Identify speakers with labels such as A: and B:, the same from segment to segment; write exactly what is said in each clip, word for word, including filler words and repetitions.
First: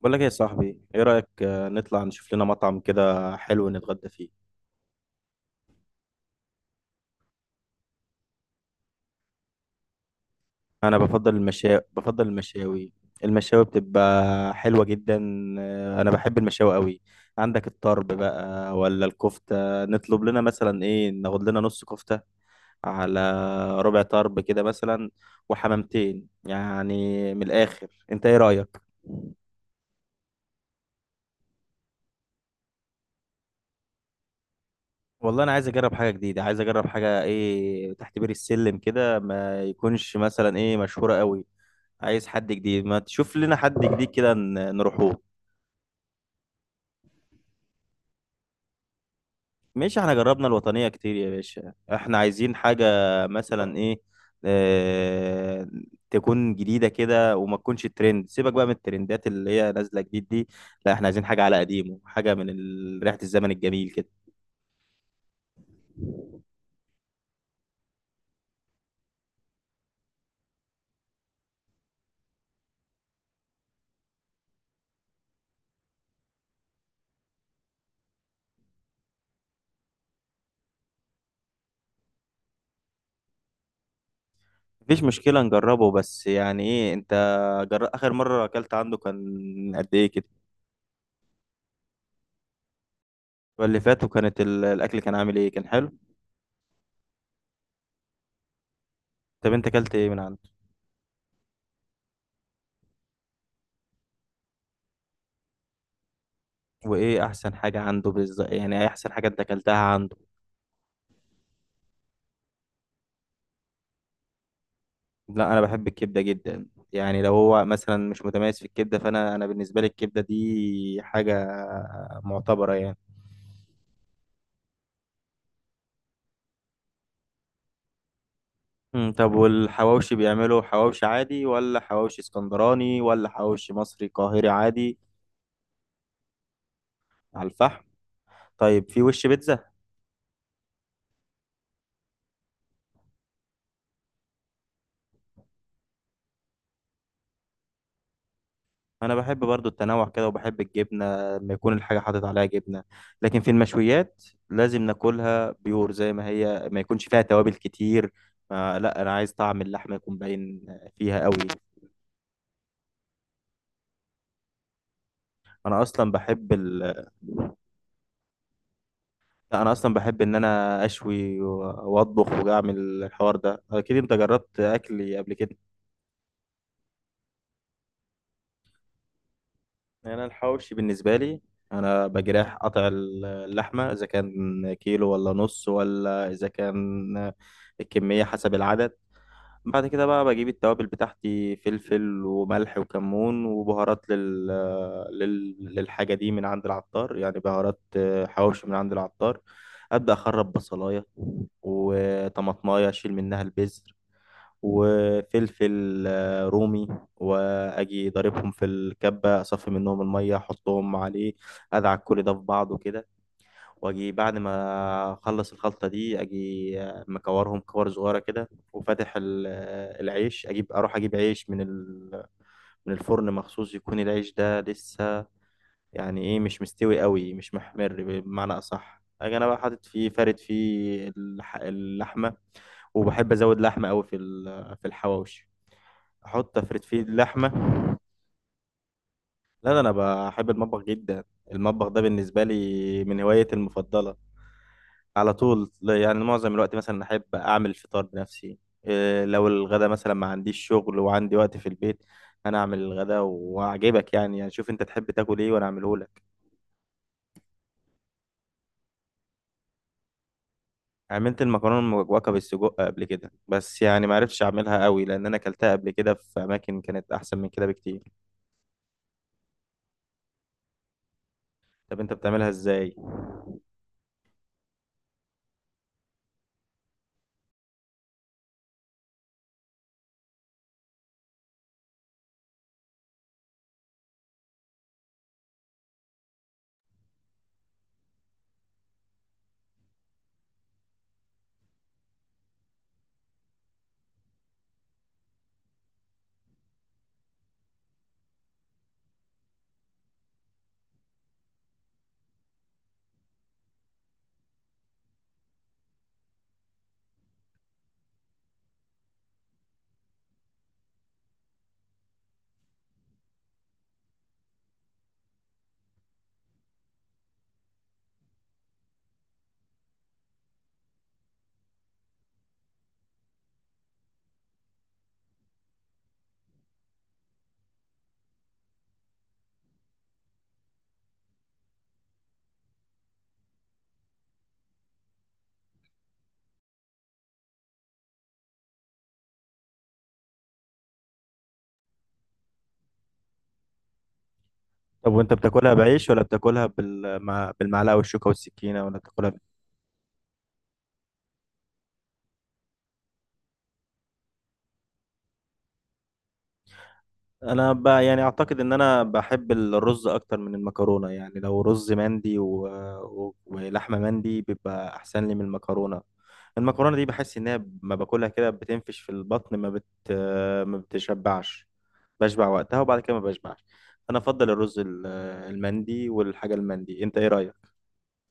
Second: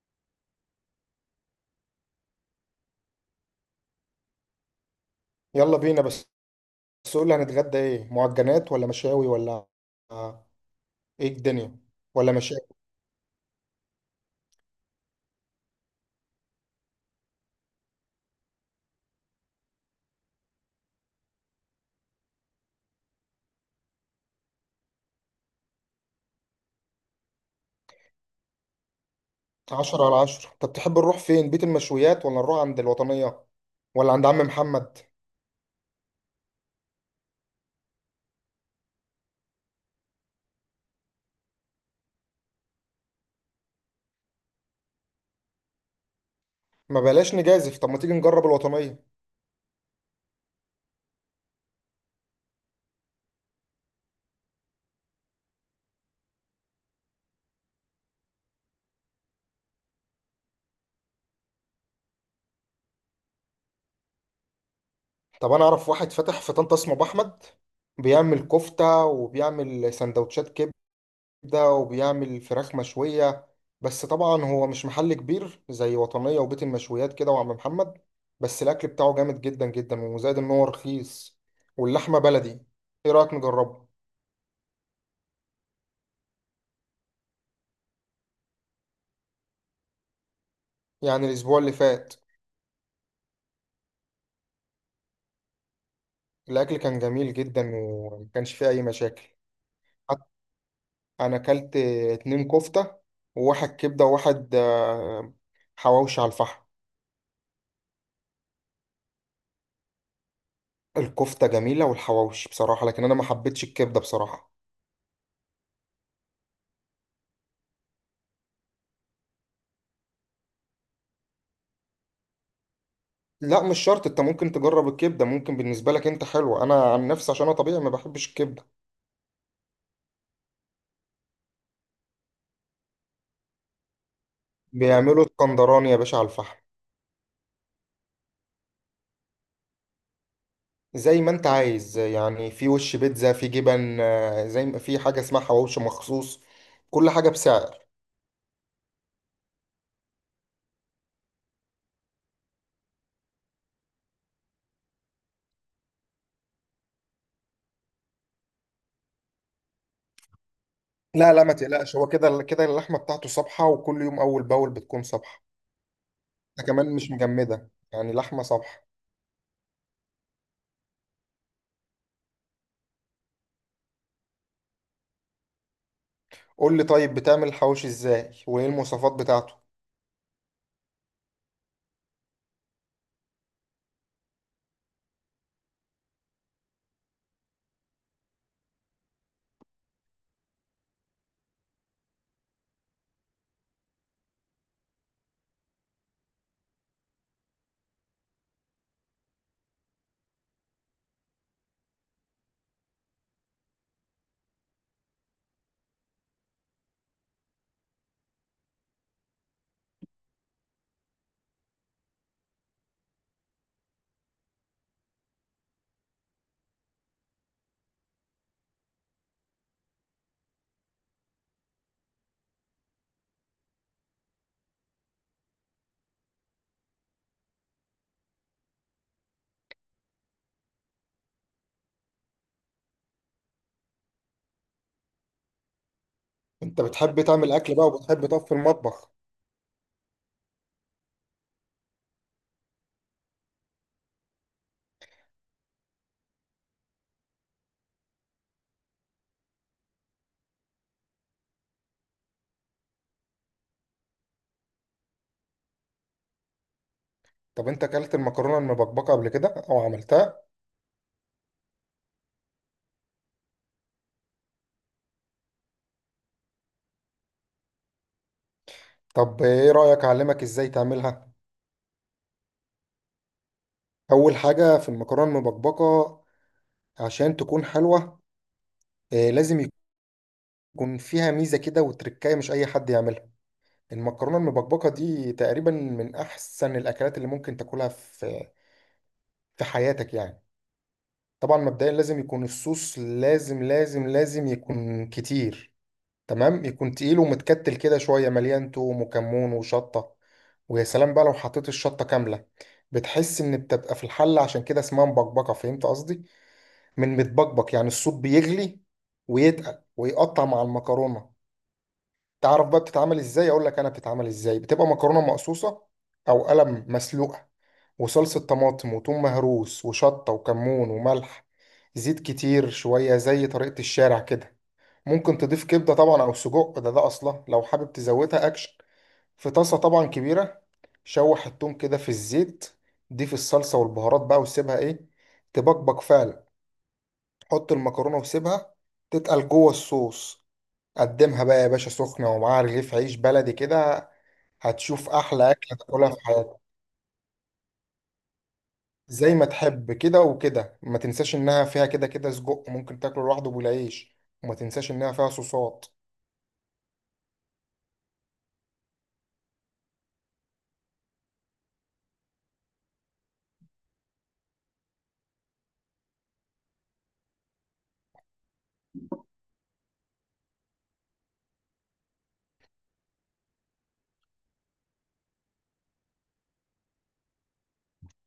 A: بقول لك إيه يا صاحبي، ايه رأيك، آه، نطلع نشوف لنا مطعم كده حلو نتغدى فيه.
B: يلا بينا. بس بس قول لي، هنتغدى ايه؟ معجنات ولا مشاوي ولا آه،
A: انا
B: ايه
A: بفضل
B: الدنيا؟
A: المشا بفضل
B: ولا مشاوي.
A: المشاوي. المشاوي بتبقى حلوة جدا. آه، انا بحب المشاوي قوي. عندك الطرب بقى ولا الكفتة؟ نطلب لنا مثلا ايه، ناخد لنا نص كفتة على ربع طرب كده مثلا، وحمامتين يعني من الاخر. انت ايه رأيك؟
B: عشرة على عشرة. طب تحب نروح فين؟ بيت المشويات ولا نروح عند الوطنية ولا عند عم محمد؟
A: والله انا عايز اجرب حاجه جديده، عايز اجرب حاجه ايه تحت بير السلم كده، ما يكونش مثلا ايه مشهوره قوي. عايز حد جديد، ما تشوف لنا حد جديد كده ن- نروحوه.
B: ما بلاش نجازف، طب ما تيجي نجرب الوطنية.
A: ماشي، احنا جربنا الوطنية كتير يا باشا، احنا عايزين حاجة مثلا ايه، اه تكون جديدة كده وما تكونش ترند. سيبك بقى من الترندات اللي هي نازلة جديد دي. لا، احنا عايزين حاجة على قديمه، حاجة من ال- ريحة الزمن الجميل كده.
B: طب انا اعرف واحد فاتح في طنطا اسمه ابو احمد، بيعمل كفتة وبيعمل سندوتشات كبدة، ده وبيعمل فراخ مشوية. بس طبعا هو مش محل كبير زي وطنية وبيت المشويات كده وعم محمد، بس الأكل بتاعه جامد جدا جدا، وزائد إن هو رخيص واللحمة بلدي. إيه رأيك نجربه؟
A: مفيش مشكلة نجربه، بس يعني ايه انت، جر... اخر مرة اكلت عنده كان قد ايه كده؟
B: يعني الأسبوع اللي فات،
A: واللي فات، وكانت ال- الاكل كان عامل ايه، كان حلو؟
B: الأكل كان جميل جدا، ومكانش فيه أي مشاكل.
A: طب انت اكلت ايه من
B: حت-
A: عنده؟
B: أنا أكلت اتنين كفتة، وواحد كبدة، وواحد آه، حواوشي على الفحم.
A: وايه احسن حاجه عنده بالظبط، يعني ايه احسن حاجه انت اكلتها عنده؟
B: الكفتة جميلة والحواوشي بصراحة، لكن أنا ما حبيتش الكبدة بصراحة.
A: لا، انا بحب الكبده جدا. يعني لو هو مثلا مش متميز في الكبده فانا انا بالنسبه لي الكبده دي حاجه معتبره يعني.
B: لا مش شرط، انت ممكن تجرب الكبده، ممكن بالنسبه لك انت حلوه. انا عن نفسي، عشان انا طبيعي، ما بحبش الكبده.
A: مم، طب والحواوشي بيعملوا حواوشي عادي ولا حواوشي اسكندراني ولا حواوشي مصري قاهري عادي؟
B: بيعملوا اسكندراني يا باشا، على الفحم.
A: على الفحم. طيب في وش بيتزا؟
B: زي ما انت عايز يعني، في وش بيتزا، في جبن، آه، زي ما في حاجه اسمها حواوشي مخصوص. كل حاجه بسعر.
A: انا بحب برضو التنوع كده وبحب الجبنه، لما يكون الحاجه حاطط عليها جبنه. لكن في المشويات لازم ناكلها بيور زي ما هي، ما يكونش فيها توابل كتير. ما لا، انا عايز طعم اللحمه يكون باين فيها
B: لا
A: قوي.
B: لا ما تقلقش، هو كده كده اللحمه بتاعته صبحه، وكل يوم اول باول بتكون صبحه.
A: انا اصلا بحب
B: ده كمان
A: ال...
B: مش مجمده، يعني لحمه صبحه.
A: لا، انا اصلا بحب ان انا اشوي و- واطبخ واعمل. الحوار ده اكيد انت جربت اكلي قبل كده.
B: قول لي طيب، بتعمل الحواوشي ازاي؟ وايه المواصفات بتاعته؟
A: انا الحواوشي بالنسبه لي، انا بجرح قطع اللحمه، اذا كان كيلو ولا نص، ولا اذا كان الكميه حسب العدد. بعد كده بقى بجيب التوابل بتاعتي، فلفل وملح وكمون وبهارات لل... لل... للحاجة دي من عند العطار، يعني بهارات آه، حواوشي من عند العطار. أبدأ أخرب بصلاية وطماطماية، أشيل منها البذر، وفلفل آه، رومي، وأجي ضاربهم في الكبة، أصفي منهم المية، أحطهم عليه، أدعك كل ده في بعضه كده. واجي بعد ما اخلص الخلطه دي اجي مكورهم كور صغيره كده. وفاتح ال- العيش، اجيب اروح اجيب عيش من ال- من الفرن مخصوص، يكون العيش ده لسه يعني ايه مش مستوي قوي، مش محمر بمعنى اصح. اجي انا بقى حاطط فيه، فارد فيه اللح- اللحمه. وبحب ازود لحمه قوي في ال- في الحواوشي، احط
B: انت
A: افرد فيه
B: بتحب
A: اللحمه.
B: تعمل اكل بقى وبتحب تقف في المطبخ؟
A: لا، ده انا بحب المطبخ جدا. المطبخ ده بالنسبه لي من هوايتي المفضله على طول. لا، يعني معظم الوقت مثلا احب اعمل الفطار بنفسي. إيه، لو الغدا مثلا ما عنديش شغل وعندي وقت في البيت، انا اعمل الغدا واعجبك يعني يعني شوف انت تحب تاكل ايه وانا اعمله لك.
B: طب انت اكلت المكرونه المبكبكه قبل كده او عملتها؟
A: عملت المكرونه المجوكه بالسجق قبل كده، بس يعني ما عرفتش اعملها قوي، لان انا اكلتها قبل كده في اماكن كانت احسن من كده بكتير.
B: طب ايه رايك اعلمك ازاي تعملها؟
A: طب انت بتعملها ازاي؟
B: اول حاجه في المكرونه المبكبكه، عشان تكون حلوه، آه، لازم يكون فيها ميزه كده وتركايه، مش اي حد يعملها. المكرونه المبكبكه دي تقريبا من احسن الاكلات اللي ممكن تاكلها في في حياتك يعني. طبعا مبدئيا لازم يكون الصوص، لازم لازم لازم يكون كتير. تمام، يكون تقيل ومتكتل كده شوية، مليان توم وكمون وشطة. ويا سلام بقى لو حطيت الشطة كاملة، بتحس إن بتبقى في الحلة، عشان كده اسمها مبكبكة. فهمت قصدي؟ من متبكبك، يعني الصوت بيغلي ويتقل ويقطع مع المكرونة. تعرف بقى بتتعمل إزاي؟ أقول لك أنا بتتعمل إزاي. بتبقى مكرونة مقصوصة أو قلم مسلوقة، وصلصة طماطم وتوم مهروس وشطة وكمون وملح، زيت كتير شوية، زي طريقة الشارع كده. ممكن تضيف كبدة طبعا أو سجق، ده ده أصلا لو حابب تزودها أكشن. في طاسة طبعا كبيرة، شوح التوم كده في الزيت، ضيف الصلصة والبهارات بقى، وسيبها إيه، تبقبق فعلا. حط المكرونة وسيبها تتقل جوه الصوص. قدمها بقى يا باشا سخنة، ومعاها رغيف عيش بلدي كده.
A: طب
B: هتشوف
A: وانت
B: أحلى
A: بتاكلها
B: أكلة
A: بعيش
B: تاكلها في
A: ولا
B: حياتك.
A: بتاكلها بالمع... بالمعلقه والشوكه والسكينه، ولا بتاكلها؟
B: زي ما تحب كده، وكده ما تنساش إنها فيها كده كده سجق، ممكن تاكله لوحده بالعيش. وما تنساش إنها فيها صوصات.
A: انا ب... يعني اعتقد ان انا بحب الرز اكتر من المكرونه، يعني لو رز مندي و... و... ولحمه مندي بيبقى احسن لي من المكرونه. المكرونه دي بحس ان هي ما باكلها كده بتنفش في البطن، ما بت... ما بتشبعش، بشبع وقتها وبعد كده ما بشبعش. انا افضل الرز ال- المندي والحاجه المندي. انت ايه رايك؟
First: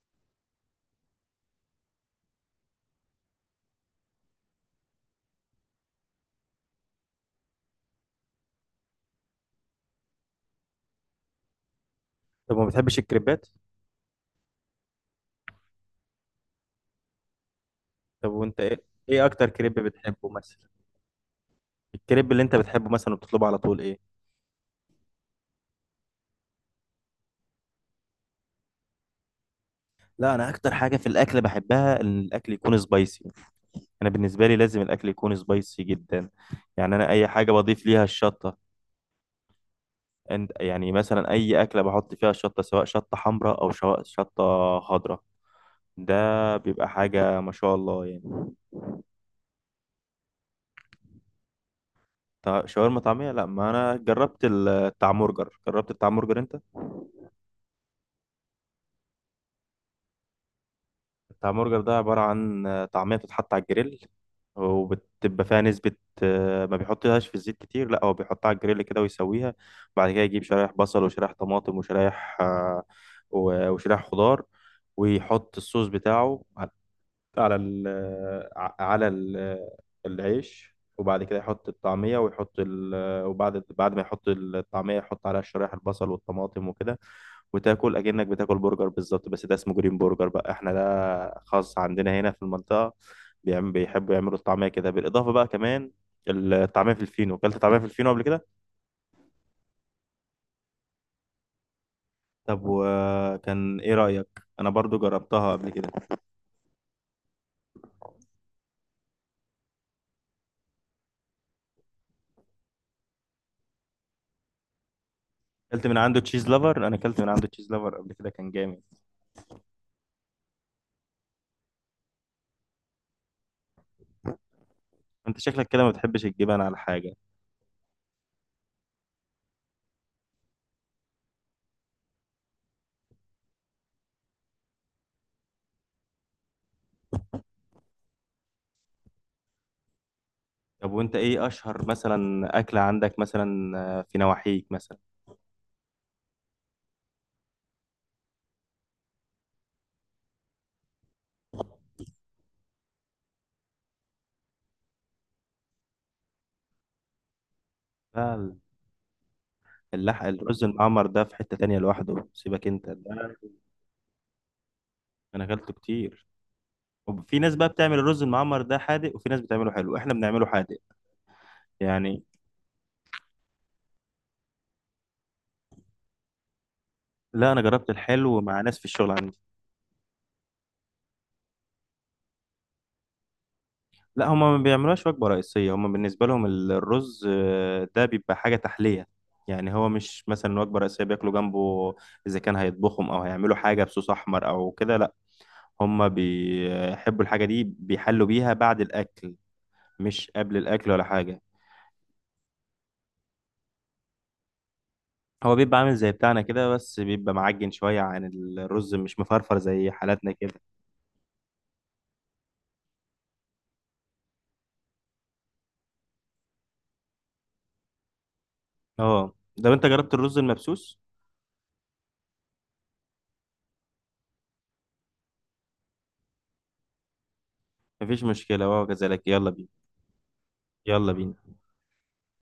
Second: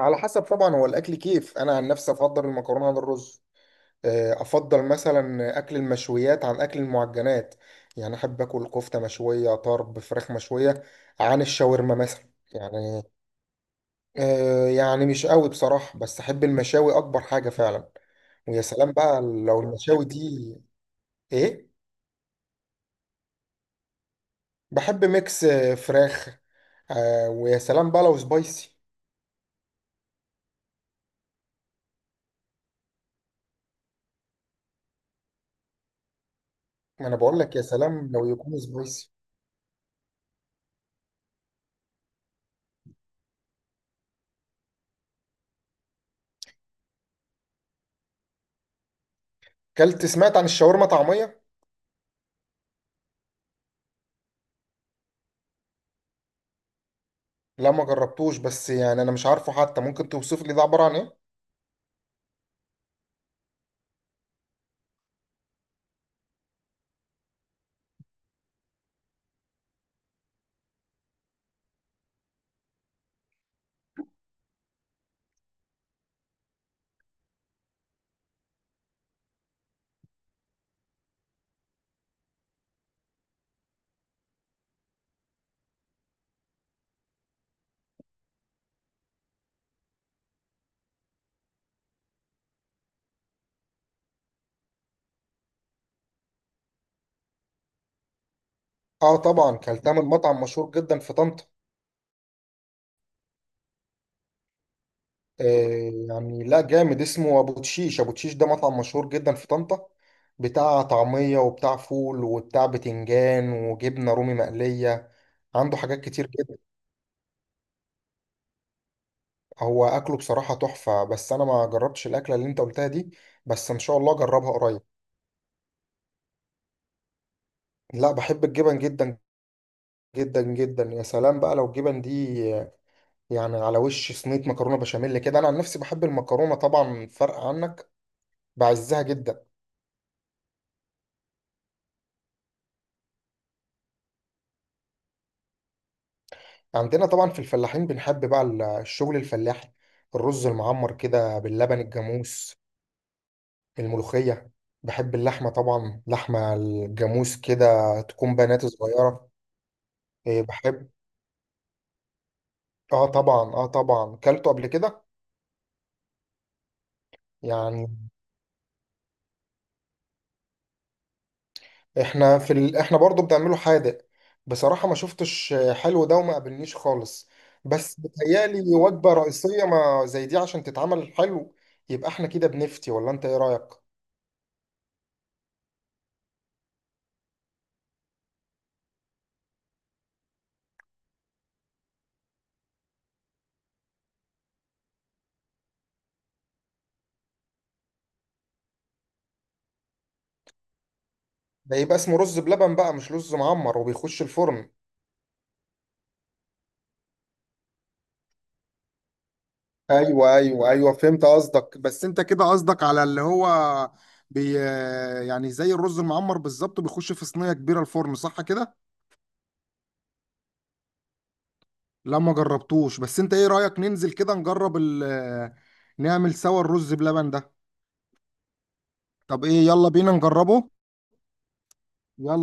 B: على حسب طبعا، هو الاكل كيف. انا عن نفسي افضل المكرونه عن الرز. آه، افضل مثلا اكل المشويات عن اكل المعجنات. يعني احب اكل كفته مشويه، طرب، فراخ مشويه، عن الشاورما مثلا.
A: طب ما بتحبش
B: يعني
A: الكريبات؟
B: آه، يعني مش قوي بصراحه، بس احب المشاوي اكبر حاجه فعلا.
A: طب وانت
B: ويا
A: ايه
B: سلام بقى
A: ايه اكتر
B: لو
A: كريب
B: المشاوي دي
A: بتحبه مثلا؟
B: ايه.
A: الكريب اللي انت بتحبه مثلا وبتطلبه على طول ايه؟
B: بحب ميكس، آه، فراخ. آه، ويا سلام بقى لو سبايسي.
A: لا، انا اكتر حاجه في الاكل بحبها ان الاكل يكون سبايسي. انا بالنسبه لي لازم الاكل يكون سبايسي جدا، يعني
B: ما
A: انا
B: انا
A: اي
B: بقول
A: حاجه
B: لك، يا
A: بضيف ليها
B: سلام لو
A: الشطه.
B: يكون سبايسي.
A: أنت- يعني مثلا اي اكله بحط فيها الشطه، سواء شطه حمراء او شو- شطه خضراء، ده بيبقى حاجه ما شاء الله يعني.
B: كلت سمعت عن الشاورما طعميه؟
A: طا- شاورما طعميه؟ لا، ما انا جربت التعمورجر جربت التعمورجر، انت؟
B: لا ما جربتوش، بس يعني انا مش عارفه حتى، ممكن توصف لي ده عباره عن ايه؟
A: بتاع برجر ده عبارة عن آه، طعمية بتتحط على الجريل، وبتبقى فيها نسبة آه، ما بيحطهاش في الزيت كتير، لا هو بيحطها على الجريل كده ويسويها. وبعد كده يجيب شرايح بصل وشرايح طماطم وشرايح آه، و- وشرايح خضار. ويحط الصوص بتاعه على على ال ع- على ال- العيش، وبعد كده يحط الطعمية ويحط ال وبعد بعد ما يحط الطعمية يحط عليها شرايح البصل والطماطم وكده. وتاكل اكنك بتاكل برجر بالظبط، بس ده اسمه جرين برجر بقى، احنا ده خاص عندنا هنا في المنطقه. بيعم- بيحبوا يعملوا الطعميه كده، بالاضافه بقى كمان الطعميه في الفينو. اكلت طعميه في الفينو قبل كده؟
B: اه طبعا، كلتها من مطعم مشهور جدا في طنطا.
A: طب وكان ايه رايك؟ انا برضو جربتها قبل كده.
B: آه يعني، لا جامد، اسمه ابو تشيش. ابو تشيش ده مطعم مشهور جدا في طنطا، بتاع طعميه وبتاع فول وبتاع بتنجان وجبنه رومي مقليه. عنده
A: اكلت من
B: حاجات
A: عنده
B: كتير
A: تشيز
B: جدا.
A: لافر انا اكلت من عنده تشيز لافر قبل كده، كان جامد.
B: هو اكله بصراحه تحفه، بس انا ما جربتش الاكله اللي انت قلتها دي، بس ان شاء الله اجربها قريب.
A: انت شكلك كده ما بتحبش الجبن على حاجه.
B: لا بحب الجبن جدا جدا جدا. يا سلام بقى لو الجبن دي يعني على وش صينية مكرونة بشاميل كده. أنا عن نفسي بحب المكرونة طبعا، فرق عنك، بعزها جدا.
A: طب وانت ايه اشهر مثلا اكله عندك مثلا، آه، في نواحيك مثلا؟
B: عندنا طبعا في الفلاحين بنحب بقى ال- الشغل الفلاحي. الرز المعمر كده باللبن الجاموس، الملوخية. بحب اللحمة طبعا، لحمة الجاموس كده، تكون
A: لا،
B: بنات صغيرة.
A: اللحق
B: إيه،
A: الرز
B: بحب.
A: المعمر ده في حته تانية لوحده، سيبك انت
B: اه
A: ده.
B: طبعا، اه طبعا كلته قبل كده.
A: انا اكلته كتير. وفي ناس بقى
B: يعني
A: بتعمل الرز المعمر ده حادق، وفي ناس بتعمله حلو، احنا بنعمله حادق يعني.
B: احنا في ال... احنا برضو بنعمله حادق. بصراحة ما شفتش حلو ده، وما قابلنيش خالص.
A: لا، انا جربت
B: بس
A: الحلو مع
B: بتهيألي
A: ناس في الشغل
B: وجبة
A: عندي.
B: رئيسية ما زي دي عشان تتعمل حلو. يبقى احنا كده بنفتي ولا انت ايه رأيك؟
A: لا، هما ما بيعملوهاش وجبة رئيسية. هما بالنسبة لهم ال- الرز آه، ده بيبقى حاجة تحلية يعني. هو مش مثلا وجبة رئيسية بياكلوا جنبه، إذا كان هيطبخهم أو هيعملوا حاجة بصوص أحمر أو كده. لا، هما بيحبوا الحاجة دي بيحلوا بيها بعد الأكل، مش قبل الأكل ولا حاجة.
B: ده يبقى اسمه رز بلبن بقى، مش رز معمر وبيخش الفرن.
A: هو بيبقى عامل زي بتاعنا كده، بس بيبقى معجن شوية عن الرز، مش مفرفر زي حالاتنا
B: ايوه
A: كده.
B: ايوه ايوه، فهمت قصدك. بس انت كده قصدك على اللي هو بي يعني زي الرز المعمر بالظبط، بيخش في صينيه كبيره الفرن، صح كده؟
A: اه. طب انت جربت الرز المبسوس؟
B: لا ما جربتوش، بس انت ايه رايك ننزل كده نجرب ال... نعمل سوا الرز بلبن ده.
A: مفيش مشكله وهو كذلك،
B: طب
A: يلا
B: ايه،
A: بينا.
B: يلا بينا نجربه.
A: يلا بينا.
B: يلا.